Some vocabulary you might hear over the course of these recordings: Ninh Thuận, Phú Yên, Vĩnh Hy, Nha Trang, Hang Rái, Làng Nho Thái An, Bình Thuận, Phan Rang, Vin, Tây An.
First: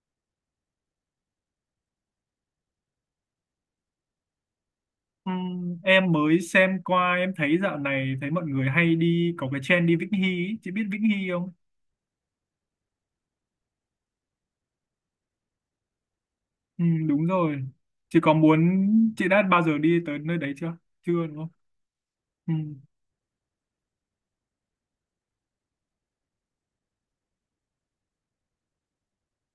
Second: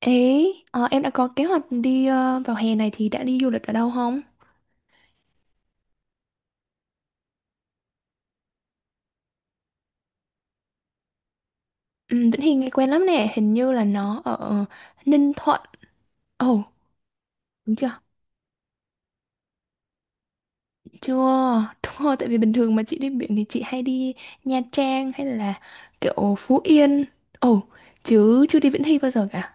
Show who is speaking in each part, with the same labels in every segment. Speaker 1: Ấy, em đã có kế hoạch đi vào hè này thì đã đi du lịch ở đâu không?
Speaker 2: Em mới xem qua, em thấy dạo này thấy mọi người hay đi, có cái trend đi Vĩnh Hy ý. Chị biết Vĩnh Hy không?
Speaker 1: Ừ, Vĩnh Hy nghe quen lắm nè, hình như là nó ở Ninh Thuận. Ồ,
Speaker 2: Đúng rồi.
Speaker 1: đúng chưa?
Speaker 2: Chị có muốn Chị đã bao giờ đi tới nơi đấy chưa? Chưa đúng không?
Speaker 1: Chưa, đúng rồi, tại vì bình thường
Speaker 2: Ừm,
Speaker 1: mà chị đi biển thì chị hay đi Nha Trang hay là kiểu Phú Yên. Ồ, chứ chưa đi Vĩnh Hy bao giờ cả.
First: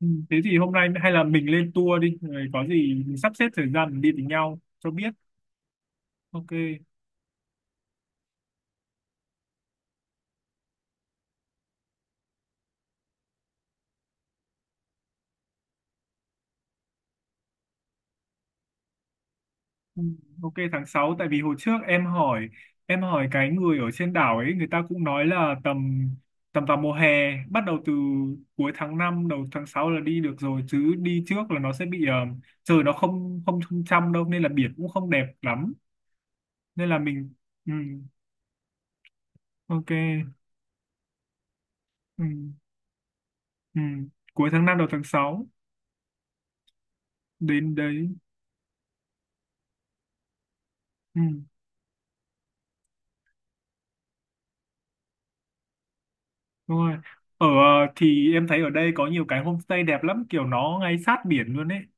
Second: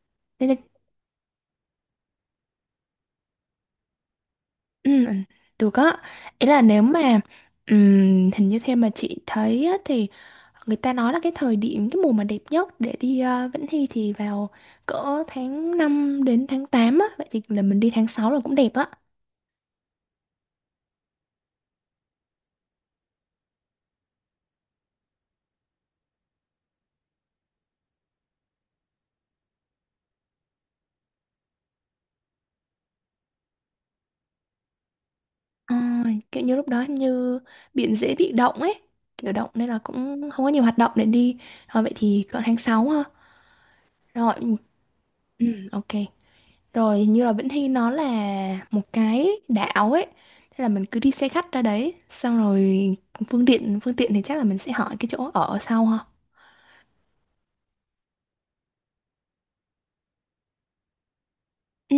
Speaker 2: Thế
Speaker 1: Nên là,
Speaker 2: thì hôm nay hay là mình lên tour đi, rồi có gì mình sắp xếp thời gian mình đi với nhau
Speaker 1: ừ,
Speaker 2: cho biết.
Speaker 1: được á. Ý
Speaker 2: Ok.
Speaker 1: là nếu mà, hình như theo mà chị thấy á, thì người ta nói là cái thời điểm, cái mùa mà đẹp nhất để đi Vĩnh Hy thì vào cỡ tháng 5 đến tháng 8 á. Vậy thì là mình đi tháng sáu là cũng đẹp á.
Speaker 2: Ừ, ok tháng sáu, tại vì hồi trước em hỏi, cái người ở trên đảo ấy người ta cũng nói là tầm tầm vào mùa hè, bắt đầu từ cuối tháng 5 đầu tháng 6 là đi được rồi, chứ đi trước là nó sẽ bị trời nó không không trong trong đâu, nên là biển cũng không đẹp lắm.
Speaker 1: Ờ, kiểu như lúc đó
Speaker 2: Nên
Speaker 1: hình
Speaker 2: là mình,
Speaker 1: như
Speaker 2: ừ,
Speaker 1: biển dễ bị động ấy. Kiểu động nên là
Speaker 2: ok.
Speaker 1: cũng không có nhiều hoạt động để đi. Ờ, vậy
Speaker 2: Ừ,
Speaker 1: thì cỡ tháng 6 ha.
Speaker 2: ừ, cuối
Speaker 1: Rồi,
Speaker 2: tháng 5 đầu tháng 6
Speaker 1: ừ, ok. Rồi hình như là Vĩnh Hy
Speaker 2: đến
Speaker 1: nó
Speaker 2: đấy.
Speaker 1: là một cái đảo ấy. Thế là mình cứ đi
Speaker 2: Ừ,
Speaker 1: xe khách ra đấy. Xong rồi phương tiện thì chắc là mình sẽ hỏi cái chỗ ở sau ha.
Speaker 2: đúng rồi. Thì em thấy ở đây có nhiều cái homestay đẹp lắm, kiểu nó ngay sát biển luôn ấy.
Speaker 1: Ừ.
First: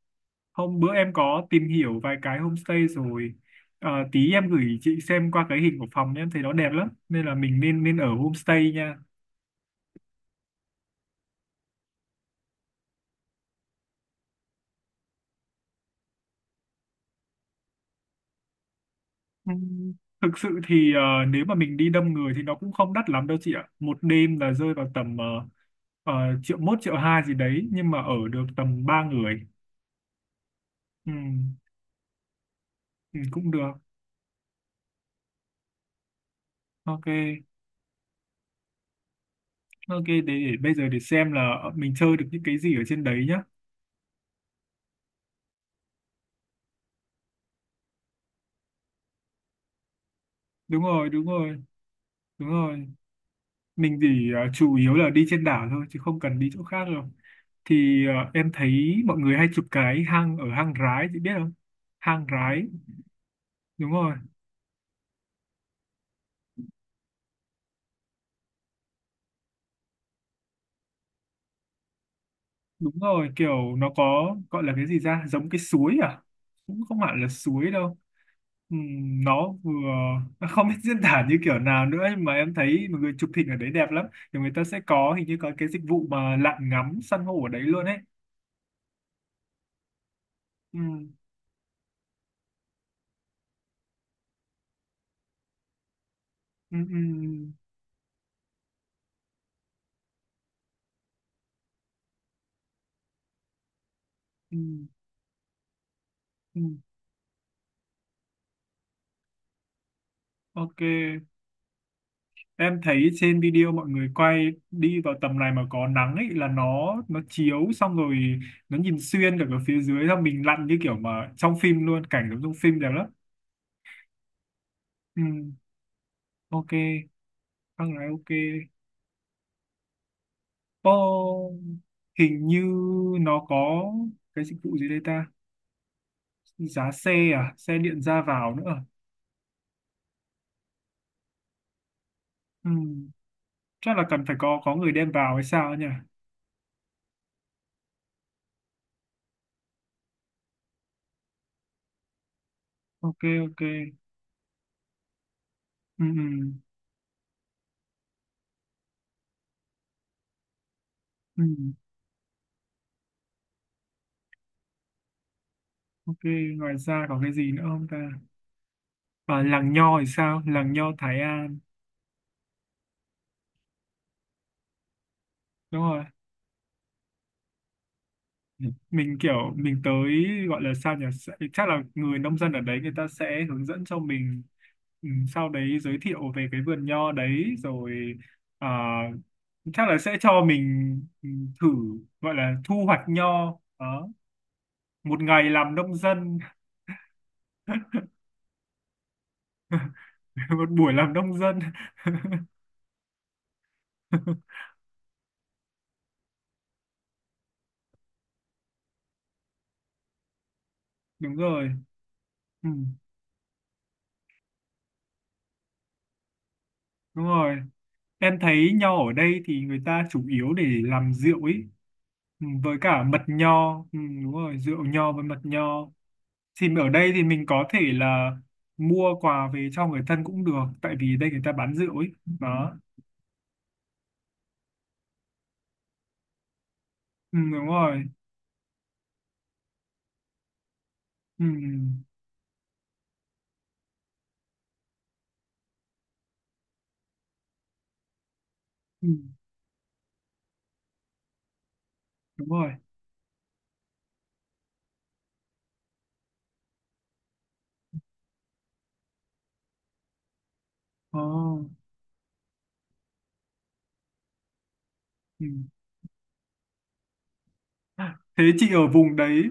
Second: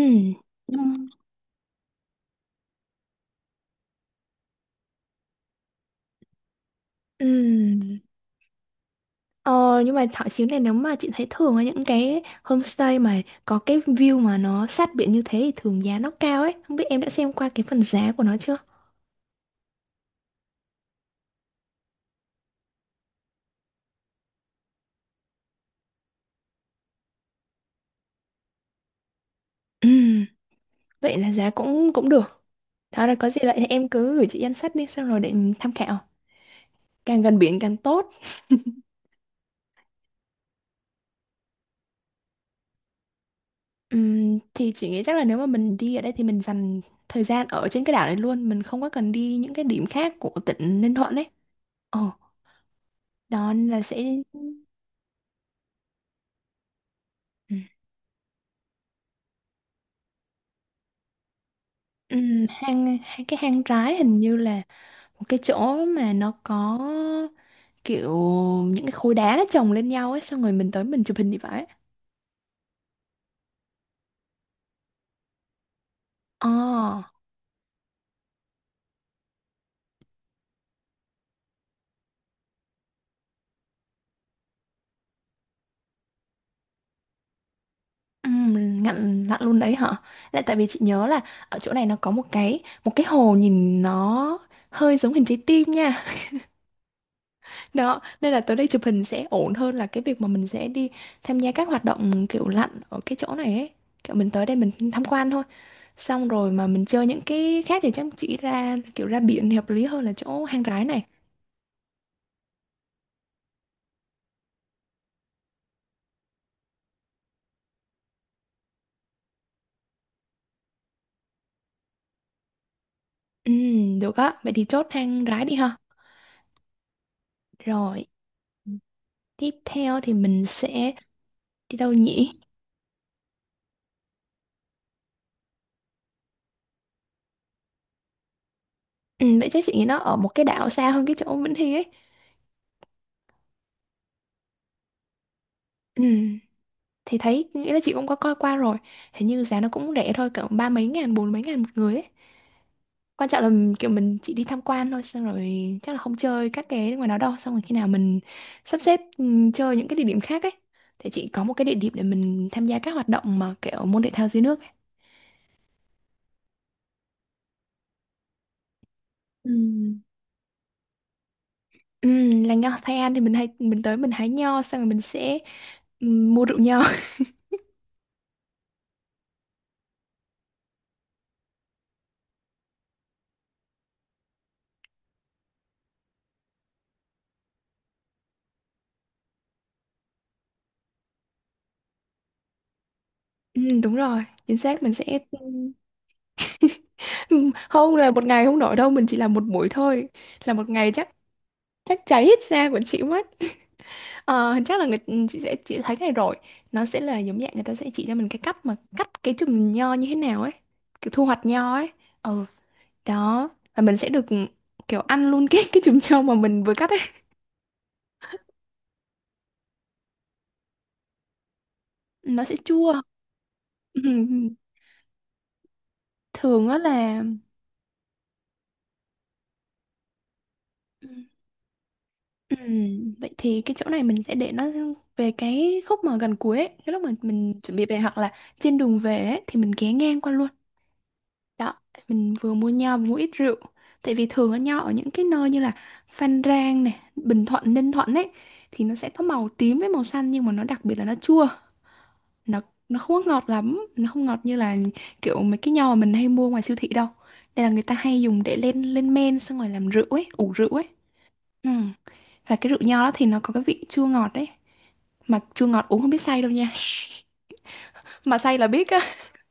Speaker 2: Hôm bữa
Speaker 1: nhưng-
Speaker 2: em có tìm hiểu vài cái homestay rồi. Tí em gửi chị xem qua cái hình của phòng nhé, em thấy nó đẹp lắm. Nên là mình nên nên
Speaker 1: Ừ.
Speaker 2: ở homestay nha.
Speaker 1: Ờ, nhưng mà thảo chính này nếu mà chị thấy thường ở những cái homestay mà có cái view mà nó sát biển như thế thì thường giá nó cao ấy. Không biết em đã xem qua cái phần giá của nó chưa?
Speaker 2: Ừ, thực sự thì nếu mà mình đi đông người thì nó cũng không đắt lắm đâu chị ạ. Một đêm là rơi vào tầm triệu mốt triệu hai gì đấy, nhưng mà ở được tầm ba người.
Speaker 1: Ừm,
Speaker 2: Ừ,
Speaker 1: vậy là giá cũng cũng được. Đó là
Speaker 2: ừ,
Speaker 1: có gì
Speaker 2: cũng
Speaker 1: lại thì
Speaker 2: được.
Speaker 1: em cứ gửi chị danh sách đi xong rồi để mình tham khảo.
Speaker 2: Ok.
Speaker 1: Càng gần biển càng tốt.
Speaker 2: Ok để bây giờ để xem là mình chơi được những cái gì ở trên đấy nhá.
Speaker 1: Thì chị nghĩ chắc là nếu mà mình đi ở đây thì mình dành thời gian ở trên cái đảo này luôn. Mình không có cần đi những cái điểm khác của tỉnh
Speaker 2: Đúng
Speaker 1: Ninh
Speaker 2: rồi,
Speaker 1: Thuận ấy.
Speaker 2: đúng rồi,
Speaker 1: Ồ,
Speaker 2: đúng rồi,
Speaker 1: đó nên là
Speaker 2: mình
Speaker 1: sẽ.
Speaker 2: chỉ chủ yếu là đi trên đảo thôi chứ không cần đi chỗ khác đâu.
Speaker 1: Ừm,
Speaker 2: Thì em thấy mọi người hay chụp cái hang ở hang Rái, chị biết không? Hang Rái.
Speaker 1: hang, hang, Cái hang
Speaker 2: Đúng
Speaker 1: trái
Speaker 2: rồi,
Speaker 1: hình như là một cái chỗ mà nó có kiểu những cái khối đá nó chồng lên nhau ấy, xong rồi mình tới mình chụp hình thì phải.
Speaker 2: đúng rồi, kiểu nó có gọi là cái gì ra giống cái suối à?
Speaker 1: ờ
Speaker 2: Cũng không hẳn là suối đâu. Nó vừa không biết diễn tả như kiểu nào nữa, nhưng mà em thấy mọi người chụp hình ở đấy đẹp lắm. Thì người ta sẽ có, hình như có cái dịch vụ mà lặn ngắm san hô ở đấy luôn ấy.
Speaker 1: Ngặn lặn luôn đấy hả? Lại tại vì chị nhớ
Speaker 2: Ừm,
Speaker 1: là ở chỗ này nó có một cái hồ nhìn nó hơi giống hình trái tim nha.
Speaker 2: ừm, ừm,
Speaker 1: Đó nên là tới đây chụp hình sẽ ổn hơn là cái việc mà mình sẽ đi tham gia các hoạt động kiểu lặn ở cái chỗ này ấy, kiểu mình tới đây mình
Speaker 2: ừm,
Speaker 1: tham quan thôi, xong rồi mà
Speaker 2: ừm.
Speaker 1: mình chơi những cái khác thì chắc chị ra kiểu ra biển thì hợp lý hơn là chỗ hang
Speaker 2: Ok.
Speaker 1: rái này.
Speaker 2: Em thấy trên video mọi người quay đi vào tầm này mà có nắng ấy, là nó chiếu, xong rồi nó nhìn xuyên cả cái phía dưới, xong mình lặn như kiểu mà trong phim luôn, cảnh giống trong phim đẹp lắm.
Speaker 1: Được á, vậy thì chốt
Speaker 2: Ừ,
Speaker 1: hang rái đi ha.
Speaker 2: ok, thằng
Speaker 1: Rồi,
Speaker 2: này ok.
Speaker 1: tiếp theo thì mình sẽ
Speaker 2: Ô,
Speaker 1: đi đâu nhỉ?
Speaker 2: hình như nó có cái dịch vụ gì đây ta? Giá xe à, xe điện ra vào nữa à?
Speaker 1: Vậy chắc chị nghĩ nó ở một cái đảo xa hơn cái chỗ Vĩnh Hy ấy.
Speaker 2: Ừ, chắc là cần phải có người đem vào hay sao ấy nhỉ?
Speaker 1: Ừm, thì thấy, nghĩ là chị cũng có coi qua rồi. Hình như giá nó cũng rẻ thôi, cỡ ba mấy ngàn, bốn mấy ngàn một người ấy.
Speaker 2: Ok,
Speaker 1: Quan trọng là
Speaker 2: ok.
Speaker 1: kiểu mình chỉ đi tham quan thôi, xong rồi chắc là
Speaker 2: Ừ,
Speaker 1: không chơi
Speaker 2: ừ,
Speaker 1: các cái ngoài đó đâu. Xong rồi khi nào mình sắp xếp chơi những cái địa điểm khác ấy. Thì chị
Speaker 2: ừ.
Speaker 1: có một cái địa điểm để mình tham gia các hoạt động mà kiểu môn thể thao dưới nước ấy.
Speaker 2: Ok, ngoài ra có cái gì nữa không ta? Và
Speaker 1: Ừ.
Speaker 2: làng Nho thì sao, làng Nho Thái An?
Speaker 1: Là nho Tây An thì mình hay mình tới mình hái nho xong rồi mình sẽ
Speaker 2: Đúng rồi,
Speaker 1: mua rượu nho.
Speaker 2: mình kiểu mình tới, gọi là sao nhỉ, sẽ- chắc là người nông dân ở đấy người ta sẽ hướng dẫn cho mình, ừ, sau đấy giới thiệu về cái vườn nho đấy rồi, à, chắc là sẽ cho mình thử, gọi là thu hoạch nho
Speaker 1: Đúng
Speaker 2: đó.
Speaker 1: rồi, chính xác mình sẽ
Speaker 2: Một ngày làm nông dân.
Speaker 1: không là một ngày không nổi đâu, mình chỉ làm một buổi thôi. Là một
Speaker 2: Một
Speaker 1: ngày
Speaker 2: buổi
Speaker 1: chắc
Speaker 2: làm nông dân.
Speaker 1: chắc cháy hết da của chị mất. Ờ, chắc là người chị sẽ chị thấy cái này rồi. Nó sẽ là giống dạng người ta sẽ chỉ cho mình cái cách mà cắt cái chùm nho như thế nào ấy, kiểu thu
Speaker 2: Đúng
Speaker 1: hoạch
Speaker 2: rồi,
Speaker 1: nho ấy. Ừ,
Speaker 2: ừ,
Speaker 1: đó. Và mình sẽ được kiểu ăn luôn cái chùm nho mà mình vừa cắt ấy.
Speaker 2: đúng rồi, em thấy nho ở đây thì người ta chủ yếu để làm rượu ấy.
Speaker 1: Nó
Speaker 2: Ừ,
Speaker 1: sẽ
Speaker 2: với
Speaker 1: chua.
Speaker 2: cả mật nho, ừ, đúng
Speaker 1: Ừm,
Speaker 2: rồi, rượu nho với mật nho. Thì
Speaker 1: thường á
Speaker 2: ở đây
Speaker 1: là.
Speaker 2: thì mình có thể là mua quà về cho người thân cũng được, tại
Speaker 1: Ừ.
Speaker 2: vì đây người ta bán rượu ấy.
Speaker 1: Ừ,
Speaker 2: Đó.
Speaker 1: vậy thì cái chỗ này mình sẽ để nó về cái khúc mà gần cuối ấy. Cái lúc mà
Speaker 2: Ừ,
Speaker 1: mình
Speaker 2: đúng
Speaker 1: chuẩn bị về
Speaker 2: rồi.
Speaker 1: hoặc là trên đường về ấy, thì mình ghé ngang qua luôn.
Speaker 2: Ừ,
Speaker 1: Đó, mình vừa mua nho vừa mua ít rượu. Tại vì thường ở nho ở những cái nơi như là Phan Rang này, Bình Thuận, Ninh Thuận ấy, thì nó sẽ
Speaker 2: ừ,
Speaker 1: có màu tím với màu xanh nhưng mà nó đặc biệt là nó chua.
Speaker 2: đúng
Speaker 1: Nó
Speaker 2: rồi.
Speaker 1: nó không có ngọt lắm, nó không ngọt như là kiểu mấy cái nho mà mình hay mua ngoài siêu thị đâu. Nên là người ta hay dùng để lên lên men xong rồi làm rượu ấy, ủ rượu ấy.
Speaker 2: Oh,
Speaker 1: Ừ. Và cái rượu nho đó thì nó có cái vị chua ngọt đấy. Mà
Speaker 2: ừ.
Speaker 1: chua ngọt uống không biết say đâu nha. Mà
Speaker 2: Thế
Speaker 1: say là
Speaker 2: chị ở
Speaker 1: biết á.
Speaker 2: vùng đấy,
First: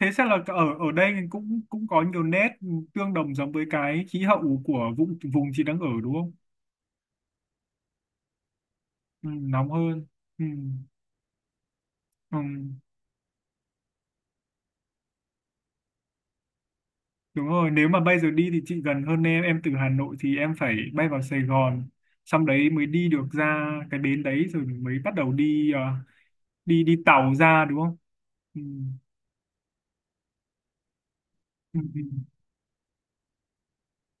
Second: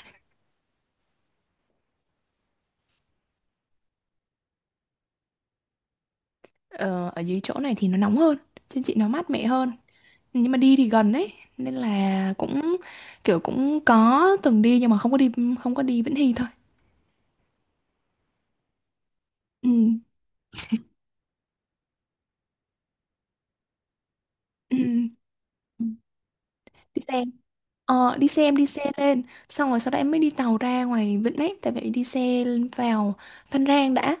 Speaker 2: thế chắc là ở ở đây cũng cũng có nhiều nét tương đồng giống với cái khí hậu của vùng vùng chị đang ở đúng không?
Speaker 1: Ờ, ở dưới chỗ này thì nó nóng hơn. Trên chị nó
Speaker 2: Ừ,
Speaker 1: mát mẻ
Speaker 2: nóng
Speaker 1: hơn.
Speaker 2: hơn. Ừ,
Speaker 1: Nhưng mà đi thì gần đấy. Nên là
Speaker 2: ừ.
Speaker 1: cũng kiểu cũng có từng đi nhưng mà không có đi Vĩnh Hy thôi.
Speaker 2: Đúng rồi, nếu mà bây giờ đi thì chị gần hơn em
Speaker 1: Ừ.
Speaker 2: từ Hà Nội thì em phải bay vào Sài Gòn, xong đấy mới đi được ra cái bến đấy rồi
Speaker 1: Ừ.
Speaker 2: mới bắt đầu đi đi đi
Speaker 1: Đi xe.
Speaker 2: tàu ra đúng không?
Speaker 1: Ờ, đi xe em
Speaker 2: Ừ.
Speaker 1: đi xe lên. Xong rồi sau đó em mới đi tàu ra ngoài Vịnh ấy. Tại
Speaker 2: Ừ.
Speaker 1: vậy
Speaker 2: Ừ.
Speaker 1: đi xe vào Phan Rang đã,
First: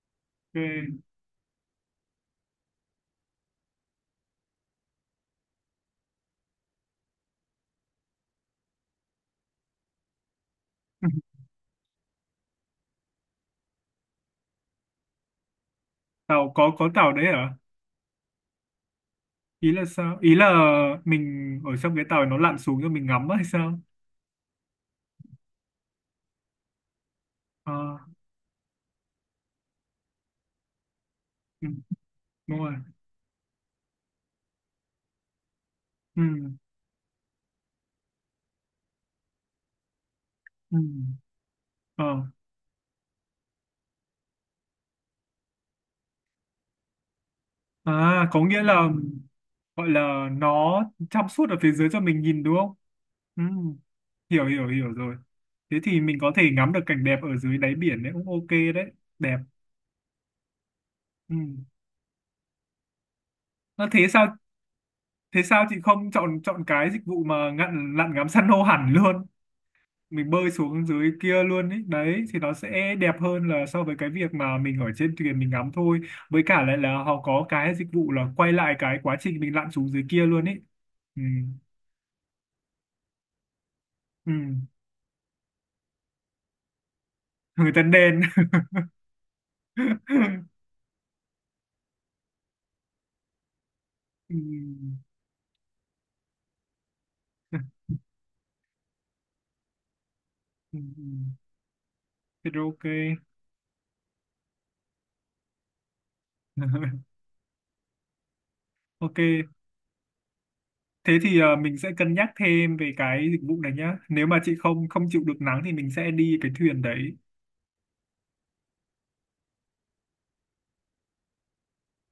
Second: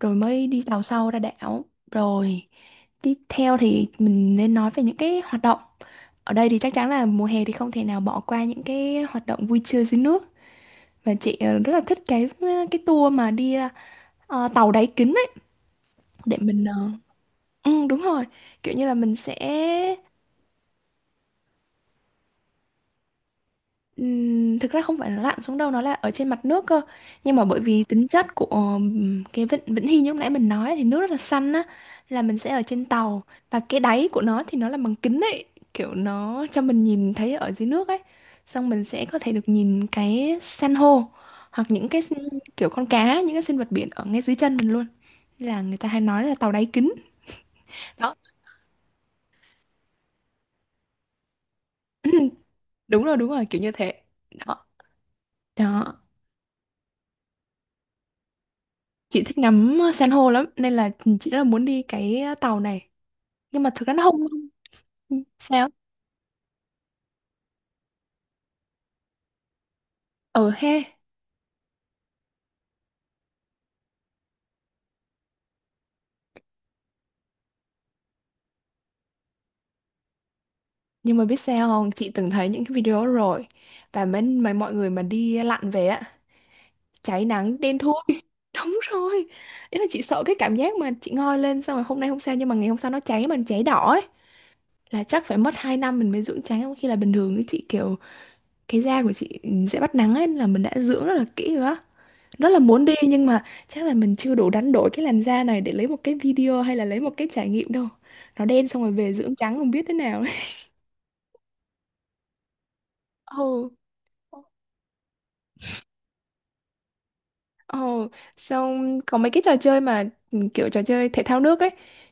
Speaker 1: rồi mới đi tàu
Speaker 2: Ok.
Speaker 1: sâu ra đảo, rồi tiếp theo thì mình nên nói về những cái hoạt động ở đây. Thì chắc chắn là mùa hè thì không thể nào bỏ qua những cái hoạt động vui chơi dưới nước, và chị rất là thích cái tour mà đi tàu đáy kính ấy, để
Speaker 2: Tàu
Speaker 1: mình
Speaker 2: có tàu đấy hả?
Speaker 1: ừ, đúng rồi kiểu như là mình sẽ.
Speaker 2: Ý là sao? Ý là mình ở trong cái tàu nó lặn xuống cho mình ngắm á hay sao?
Speaker 1: Thực ra không phải là lặn xuống đâu, nó là ở trên mặt nước cơ nhưng mà bởi
Speaker 2: Ờ,
Speaker 1: vì tính chất của cái vịnh Vĩnh Hy như lúc nãy mình nói thì nước rất là xanh á,
Speaker 2: ừ,
Speaker 1: là mình sẽ
Speaker 2: đúng
Speaker 1: ở
Speaker 2: rồi.
Speaker 1: trên tàu và cái đáy của nó thì nó là bằng kính ấy, kiểu
Speaker 2: Ừ,
Speaker 1: nó cho mình nhìn thấy ở dưới nước ấy, xong mình sẽ có thể được nhìn cái san
Speaker 2: ừ,
Speaker 1: hô hoặc những
Speaker 2: ờ.
Speaker 1: kiểu con cá những cái sinh vật biển ở ngay dưới chân mình luôn. Nên là người ta hay nói là tàu đáy kính. Đó.
Speaker 2: À, có nghĩa là gọi là nó trong suốt ở phía dưới cho mình nhìn đúng không?
Speaker 1: Đúng rồi, đúng
Speaker 2: Ừ.
Speaker 1: rồi, kiểu như thế.
Speaker 2: Hiểu
Speaker 1: Đó.
Speaker 2: hiểu hiểu rồi. Thế thì
Speaker 1: Đó.
Speaker 2: mình có thể ngắm được cảnh đẹp ở dưới đáy biển đấy, cũng ok đấy.
Speaker 1: Chị
Speaker 2: Đẹp.
Speaker 1: thích ngắm san hô lắm nên là chị
Speaker 2: Ừ.
Speaker 1: rất là muốn đi cái tàu này, nhưng mà thực
Speaker 2: Nó
Speaker 1: ra nó
Speaker 2: thế
Speaker 1: không
Speaker 2: sao?
Speaker 1: không-
Speaker 2: Thế sao
Speaker 1: sao.
Speaker 2: chị không chọn chọn cái dịch vụ mà ngặn lặn ngắm san hô hẳn luôn, mình
Speaker 1: Ờ
Speaker 2: bơi
Speaker 1: he
Speaker 2: xuống dưới kia luôn ấy đấy thì nó sẽ đẹp hơn là so với cái việc mà mình ở trên thuyền mình ngắm thôi. Với cả lại là họ có cái dịch vụ là quay lại cái quá trình mình lặn xuống dưới kia luôn ấy.
Speaker 1: Nhưng
Speaker 2: Ừ.
Speaker 1: mà biết sao không, chị từng thấy những cái video đó rồi, và mấy,
Speaker 2: Ừ.
Speaker 1: mấy mọi người mà đi lặn về á, cháy nắng
Speaker 2: Người
Speaker 1: đen
Speaker 2: ta
Speaker 1: thui.
Speaker 2: đền.
Speaker 1: Đúng rồi, ý là chị sợ cái
Speaker 2: Ừ.
Speaker 1: cảm giác mà chị ngoi lên xong rồi hôm nay không sao nhưng mà ngày hôm sau nó cháy mà cháy đỏ ấy, là chắc phải mất 2 năm mình mới dưỡng trắng, trong khi là bình thường ấy,
Speaker 2: Ừ.
Speaker 1: chị kiểu cái da của chị sẽ bắt nắng ấy, là mình đã
Speaker 2: Ừ. Ừ.
Speaker 1: dưỡng rất là kỹ rồi á, rất
Speaker 2: Thế
Speaker 1: là
Speaker 2: rồi ok.
Speaker 1: muốn đi nhưng mà chắc là mình chưa đủ đánh đổi cái làn da này để lấy một cái video hay là lấy một cái trải nghiệm đâu. Nó đen xong rồi về
Speaker 2: Ok.
Speaker 1: dưỡng trắng không biết thế nào. Đấy.
Speaker 2: Thế thì mình sẽ cân nhắc thêm về cái dịch vụ
Speaker 1: Ừ.
Speaker 2: này nhá. Nếu mà chị không không chịu được nắng thì mình sẽ đi cái thuyền đấy.
Speaker 1: Ừ. Xong có mấy cái trò chơi mà kiểu trò chơi thể thao nước ấy,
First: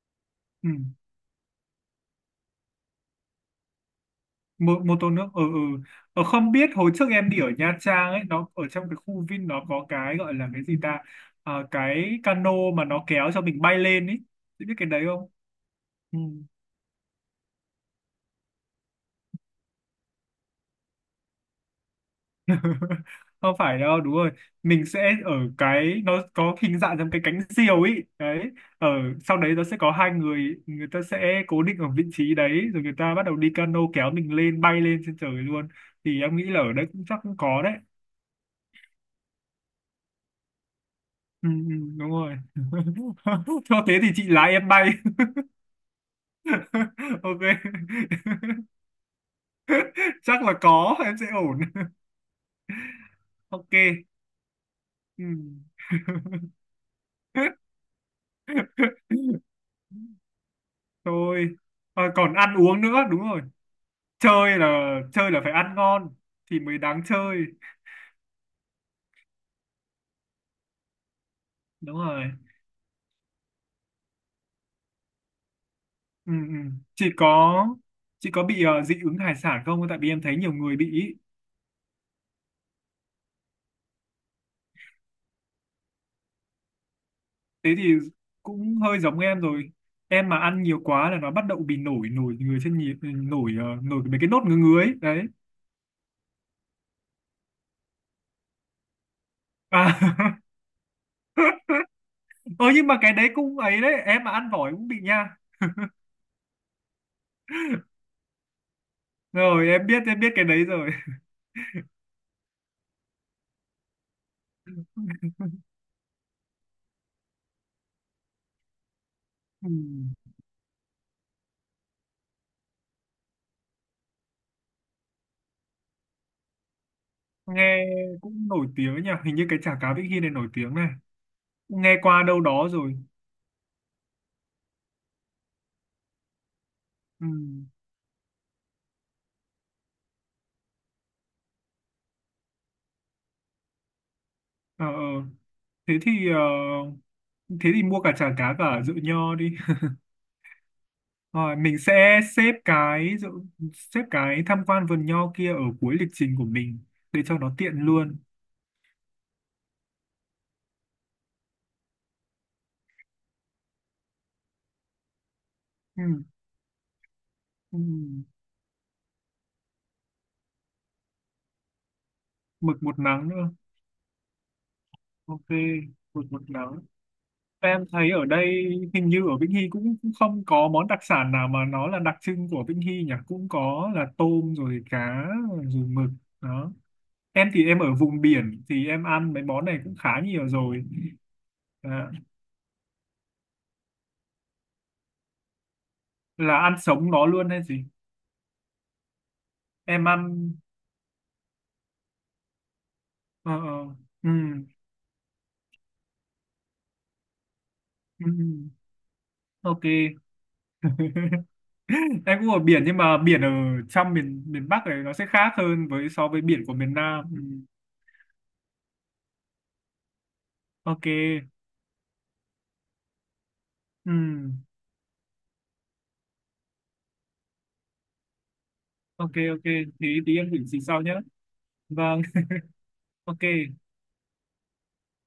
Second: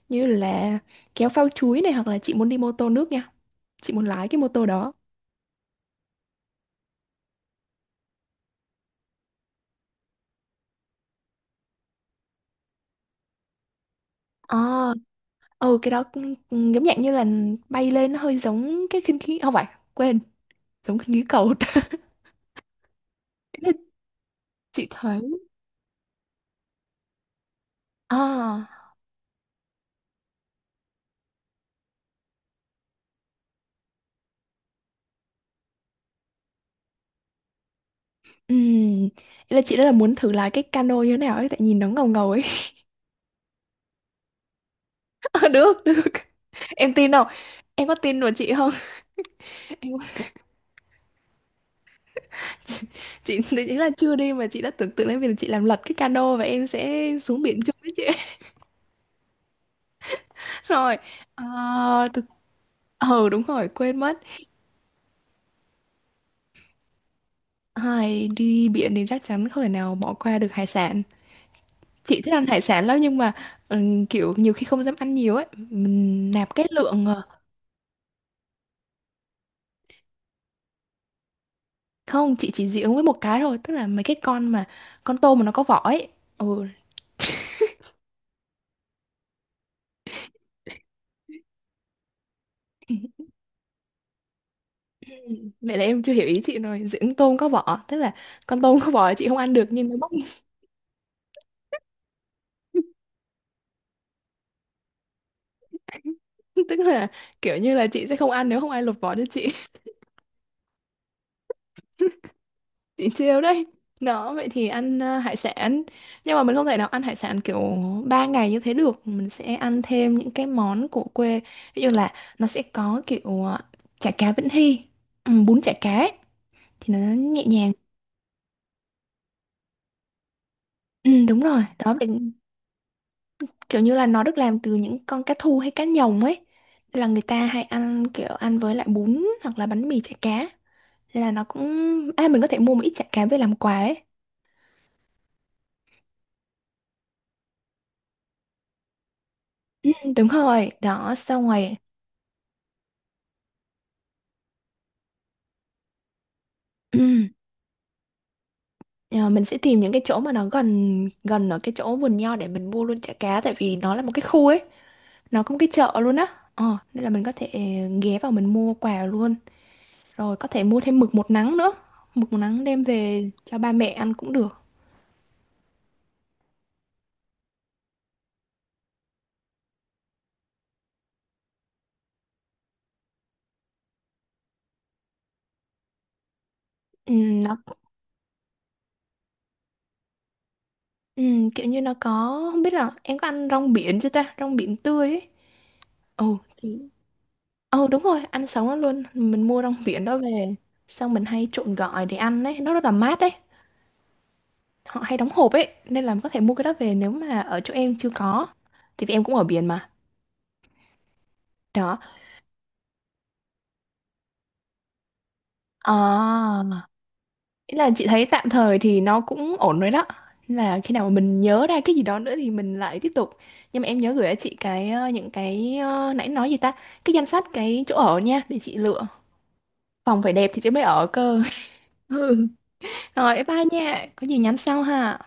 Speaker 1: như
Speaker 2: Ừ.
Speaker 1: là kéo phao chuối này hoặc là chị muốn đi mô tô nước nha, chị muốn lái cái mô tô đó.
Speaker 2: Mô tô nước. Ừ, ừ. Không biết hồi trước em đi ở Nha Trang ấy, nó ở trong cái khu Vin nó có cái gọi là cái gì ta? Cái cano mà nó kéo cho mình bay lên ấy. Chị biết cái
Speaker 1: ờ
Speaker 2: đấy không?
Speaker 1: ừ,
Speaker 2: Ừ.
Speaker 1: cũng giống dạng như là bay lên, nó hơi giống cái khinh khí không phải, quên, giống khinh khí cầu.
Speaker 2: Không
Speaker 1: Thế là
Speaker 2: phải đâu, đúng rồi, mình
Speaker 1: chị
Speaker 2: sẽ
Speaker 1: thấy,
Speaker 2: ở cái nó có hình dạng giống cái cánh diều ấy
Speaker 1: ờ
Speaker 2: đấy, ở sau đấy nó sẽ có hai người, người ta sẽ cố định ở vị trí đấy rồi người ta bắt đầu đi cano kéo mình lên bay lên trên trời luôn. Thì em nghĩ là ở đấy cũng chắc cũng có đấy.
Speaker 1: Ừm, ý là chị rất là muốn thử lái cái cano như thế nào ấy,
Speaker 2: Ừ,
Speaker 1: tại
Speaker 2: ừ,
Speaker 1: nhìn nó ngầu
Speaker 2: đúng
Speaker 1: ngầu
Speaker 2: rồi.
Speaker 1: ấy.
Speaker 2: Cho thế thì chị lái em bay.
Speaker 1: Được, được. Em tin không?
Speaker 2: Ok.
Speaker 1: Em có tin vào chị không? Em,
Speaker 2: Chắc là có em sẽ ổn.
Speaker 1: chị
Speaker 2: Ok.
Speaker 1: ý là chưa đi mà chị đã tưởng tượng đến
Speaker 2: Ừ.
Speaker 1: việc là chị làm lật cái cano và em sẽ xuống biển chung với chị. Rồi. Ờ
Speaker 2: Thôi, à,
Speaker 1: thực
Speaker 2: còn ăn uống nữa đúng
Speaker 1: Ừ,
Speaker 2: rồi.
Speaker 1: đúng rồi, quên mất.
Speaker 2: Chơi là chơi là phải ăn ngon thì mới đáng chơi.
Speaker 1: Ai đi biển thì chắc chắn không thể nào bỏ qua được hải sản.
Speaker 2: Đúng
Speaker 1: Chị
Speaker 2: rồi.
Speaker 1: thích ăn hải sản lắm nhưng mà kiểu nhiều khi không dám ăn nhiều ấy, mình
Speaker 2: Ừ,
Speaker 1: nạp
Speaker 2: ừ.
Speaker 1: cái lượng.
Speaker 2: chị
Speaker 1: Ờ,
Speaker 2: có chị có bị dị ứng hải sản không, tại vì em thấy nhiều người bị ý.
Speaker 1: Không, chị chỉ dị ứng với một cái thôi, tức là mấy cái con mà con tôm mà nó có vỏ ấy. Ừ,
Speaker 2: Thế thì cũng hơi giống em rồi, em mà ăn nhiều quá là nó bắt đầu bị nổi nổi người trên nhịp nổi nổi mấy cái nốt ngứa ngứa ấy đấy.
Speaker 1: mẹ là em chưa hiểu ý chị rồi, dị ứng tôm có vỏ, tức là con tôm có vỏ chị không ăn được nhưng nó bóc,
Speaker 2: À. Ơ nhưng mà cái đấy cũng ấy đấy, em mà ăn tỏi cũng bị nha.
Speaker 1: tức là kiểu như là chị sẽ không ăn nếu không ai lột vỏ cho chị.
Speaker 2: Rồi em biết, cái đấy rồi.
Speaker 1: Chị trêu đấy. Đó, vậy thì ăn hải sản. Nhưng mà mình không thể nào ăn hải sản kiểu 3 ngày như thế được, mình sẽ
Speaker 2: Ừ.
Speaker 1: ăn thêm những cái món của quê. Ví dụ là nó sẽ có kiểu chả cá Vĩnh Hy, bún chả cá ấy. Thì nó nhẹ nhàng.
Speaker 2: Nghe cũng nổi tiếng nhỉ, hình như cái chả cá Vĩnh Hy này nổi tiếng, này
Speaker 1: Ừ, đúng rồi, đó,
Speaker 2: nghe
Speaker 1: vậy
Speaker 2: qua đâu đó rồi.
Speaker 1: kiểu như là nó được làm từ những con cá thu hay cá nhồng ấy. Nên là người
Speaker 2: Ừ.
Speaker 1: ta hay ăn kiểu ăn với lại bún hoặc là bánh mì chả cá, nên là nó cũng, à mình có thể mua một ít chả cá về làm quà ấy.
Speaker 2: Ờ, ờ. thế thì ờ, Thế thì mua cả chả cá cả rượu nho đi.
Speaker 1: Ừ, đúng rồi, đó xong
Speaker 2: Rồi
Speaker 1: rồi.
Speaker 2: mình sẽ xếp cái rượu- xếp cái tham quan vườn nho kia ở cuối lịch trình của mình để
Speaker 1: Ừ,
Speaker 2: cho nó tiện luôn.
Speaker 1: ờ, mình sẽ tìm những cái chỗ mà nó gần gần ở cái chỗ vườn nho để mình mua luôn chả cá, tại vì nó là một cái khu ấy, nó có một cái chợ luôn
Speaker 2: Ừ,
Speaker 1: á. Ờ, nên là mình có thể
Speaker 2: ừ.
Speaker 1: ghé vào mình mua quà luôn, rồi có thể mua thêm mực một nắng nữa, mực một nắng
Speaker 2: Mực
Speaker 1: đem
Speaker 2: một nắng
Speaker 1: về
Speaker 2: nữa.
Speaker 1: cho ba mẹ ăn cũng được.
Speaker 2: Ok, mực một nắng. Em thấy ở đây hình như ở Vĩnh Hy cũng không có món đặc sản nào mà nó là đặc trưng của Vĩnh Hy nhỉ. Cũng có là tôm rồi cá rồi mực đó.
Speaker 1: Ừ,
Speaker 2: Em thì em ở vùng biển thì em ăn mấy món này cũng khá nhiều rồi.
Speaker 1: Ừ, kiểu như nó
Speaker 2: À,
Speaker 1: có, không biết là em có ăn rong biển chưa ta, rong biển tươi ấy. Ồ
Speaker 2: là ăn
Speaker 1: thì,
Speaker 2: sống nó luôn hay gì?
Speaker 1: ừ đúng rồi ăn sống nó luôn, mình mua rong
Speaker 2: Em
Speaker 1: biển đó
Speaker 2: ăn
Speaker 1: về xong mình hay trộn gỏi để ăn ấy, nó rất là mát ấy.
Speaker 2: ờ ờ ừ
Speaker 1: Họ hay đóng hộp ấy nên là có thể mua cái đó về nếu mà ở chỗ em chưa
Speaker 2: ừ
Speaker 1: có,
Speaker 2: ừ.
Speaker 1: thì vì em cũng ở biển
Speaker 2: Ok.
Speaker 1: mà. Đó.
Speaker 2: Em cũng ở biển nhưng mà biển ở trong miền miền Bắc này nó sẽ khác hơn với so với
Speaker 1: À,
Speaker 2: biển của miền Nam ừ.
Speaker 1: ý là chị thấy tạm thời thì nó cũng ổn rồi đó. Nên là khi nào
Speaker 2: Ok.
Speaker 1: mà mình nhớ ra cái gì đó nữa thì mình lại tiếp tục, nhưng mà em nhớ
Speaker 2: Ừ.
Speaker 1: gửi cho chị cái những cái nãy nói gì ta, cái danh sách cái chỗ ở nha để chị lựa.
Speaker 2: Ok, ok. Thế
Speaker 1: Phòng phải
Speaker 2: tí
Speaker 1: đẹp
Speaker 2: em
Speaker 1: thì
Speaker 2: gửi
Speaker 1: chứ
Speaker 2: chị
Speaker 1: mới
Speaker 2: sau
Speaker 1: ở
Speaker 2: nhé.
Speaker 1: cơ.
Speaker 2: Vâng.
Speaker 1: Ừ. Rồi
Speaker 2: Ok.
Speaker 1: bye bye nha. Có gì nhắn sau ha.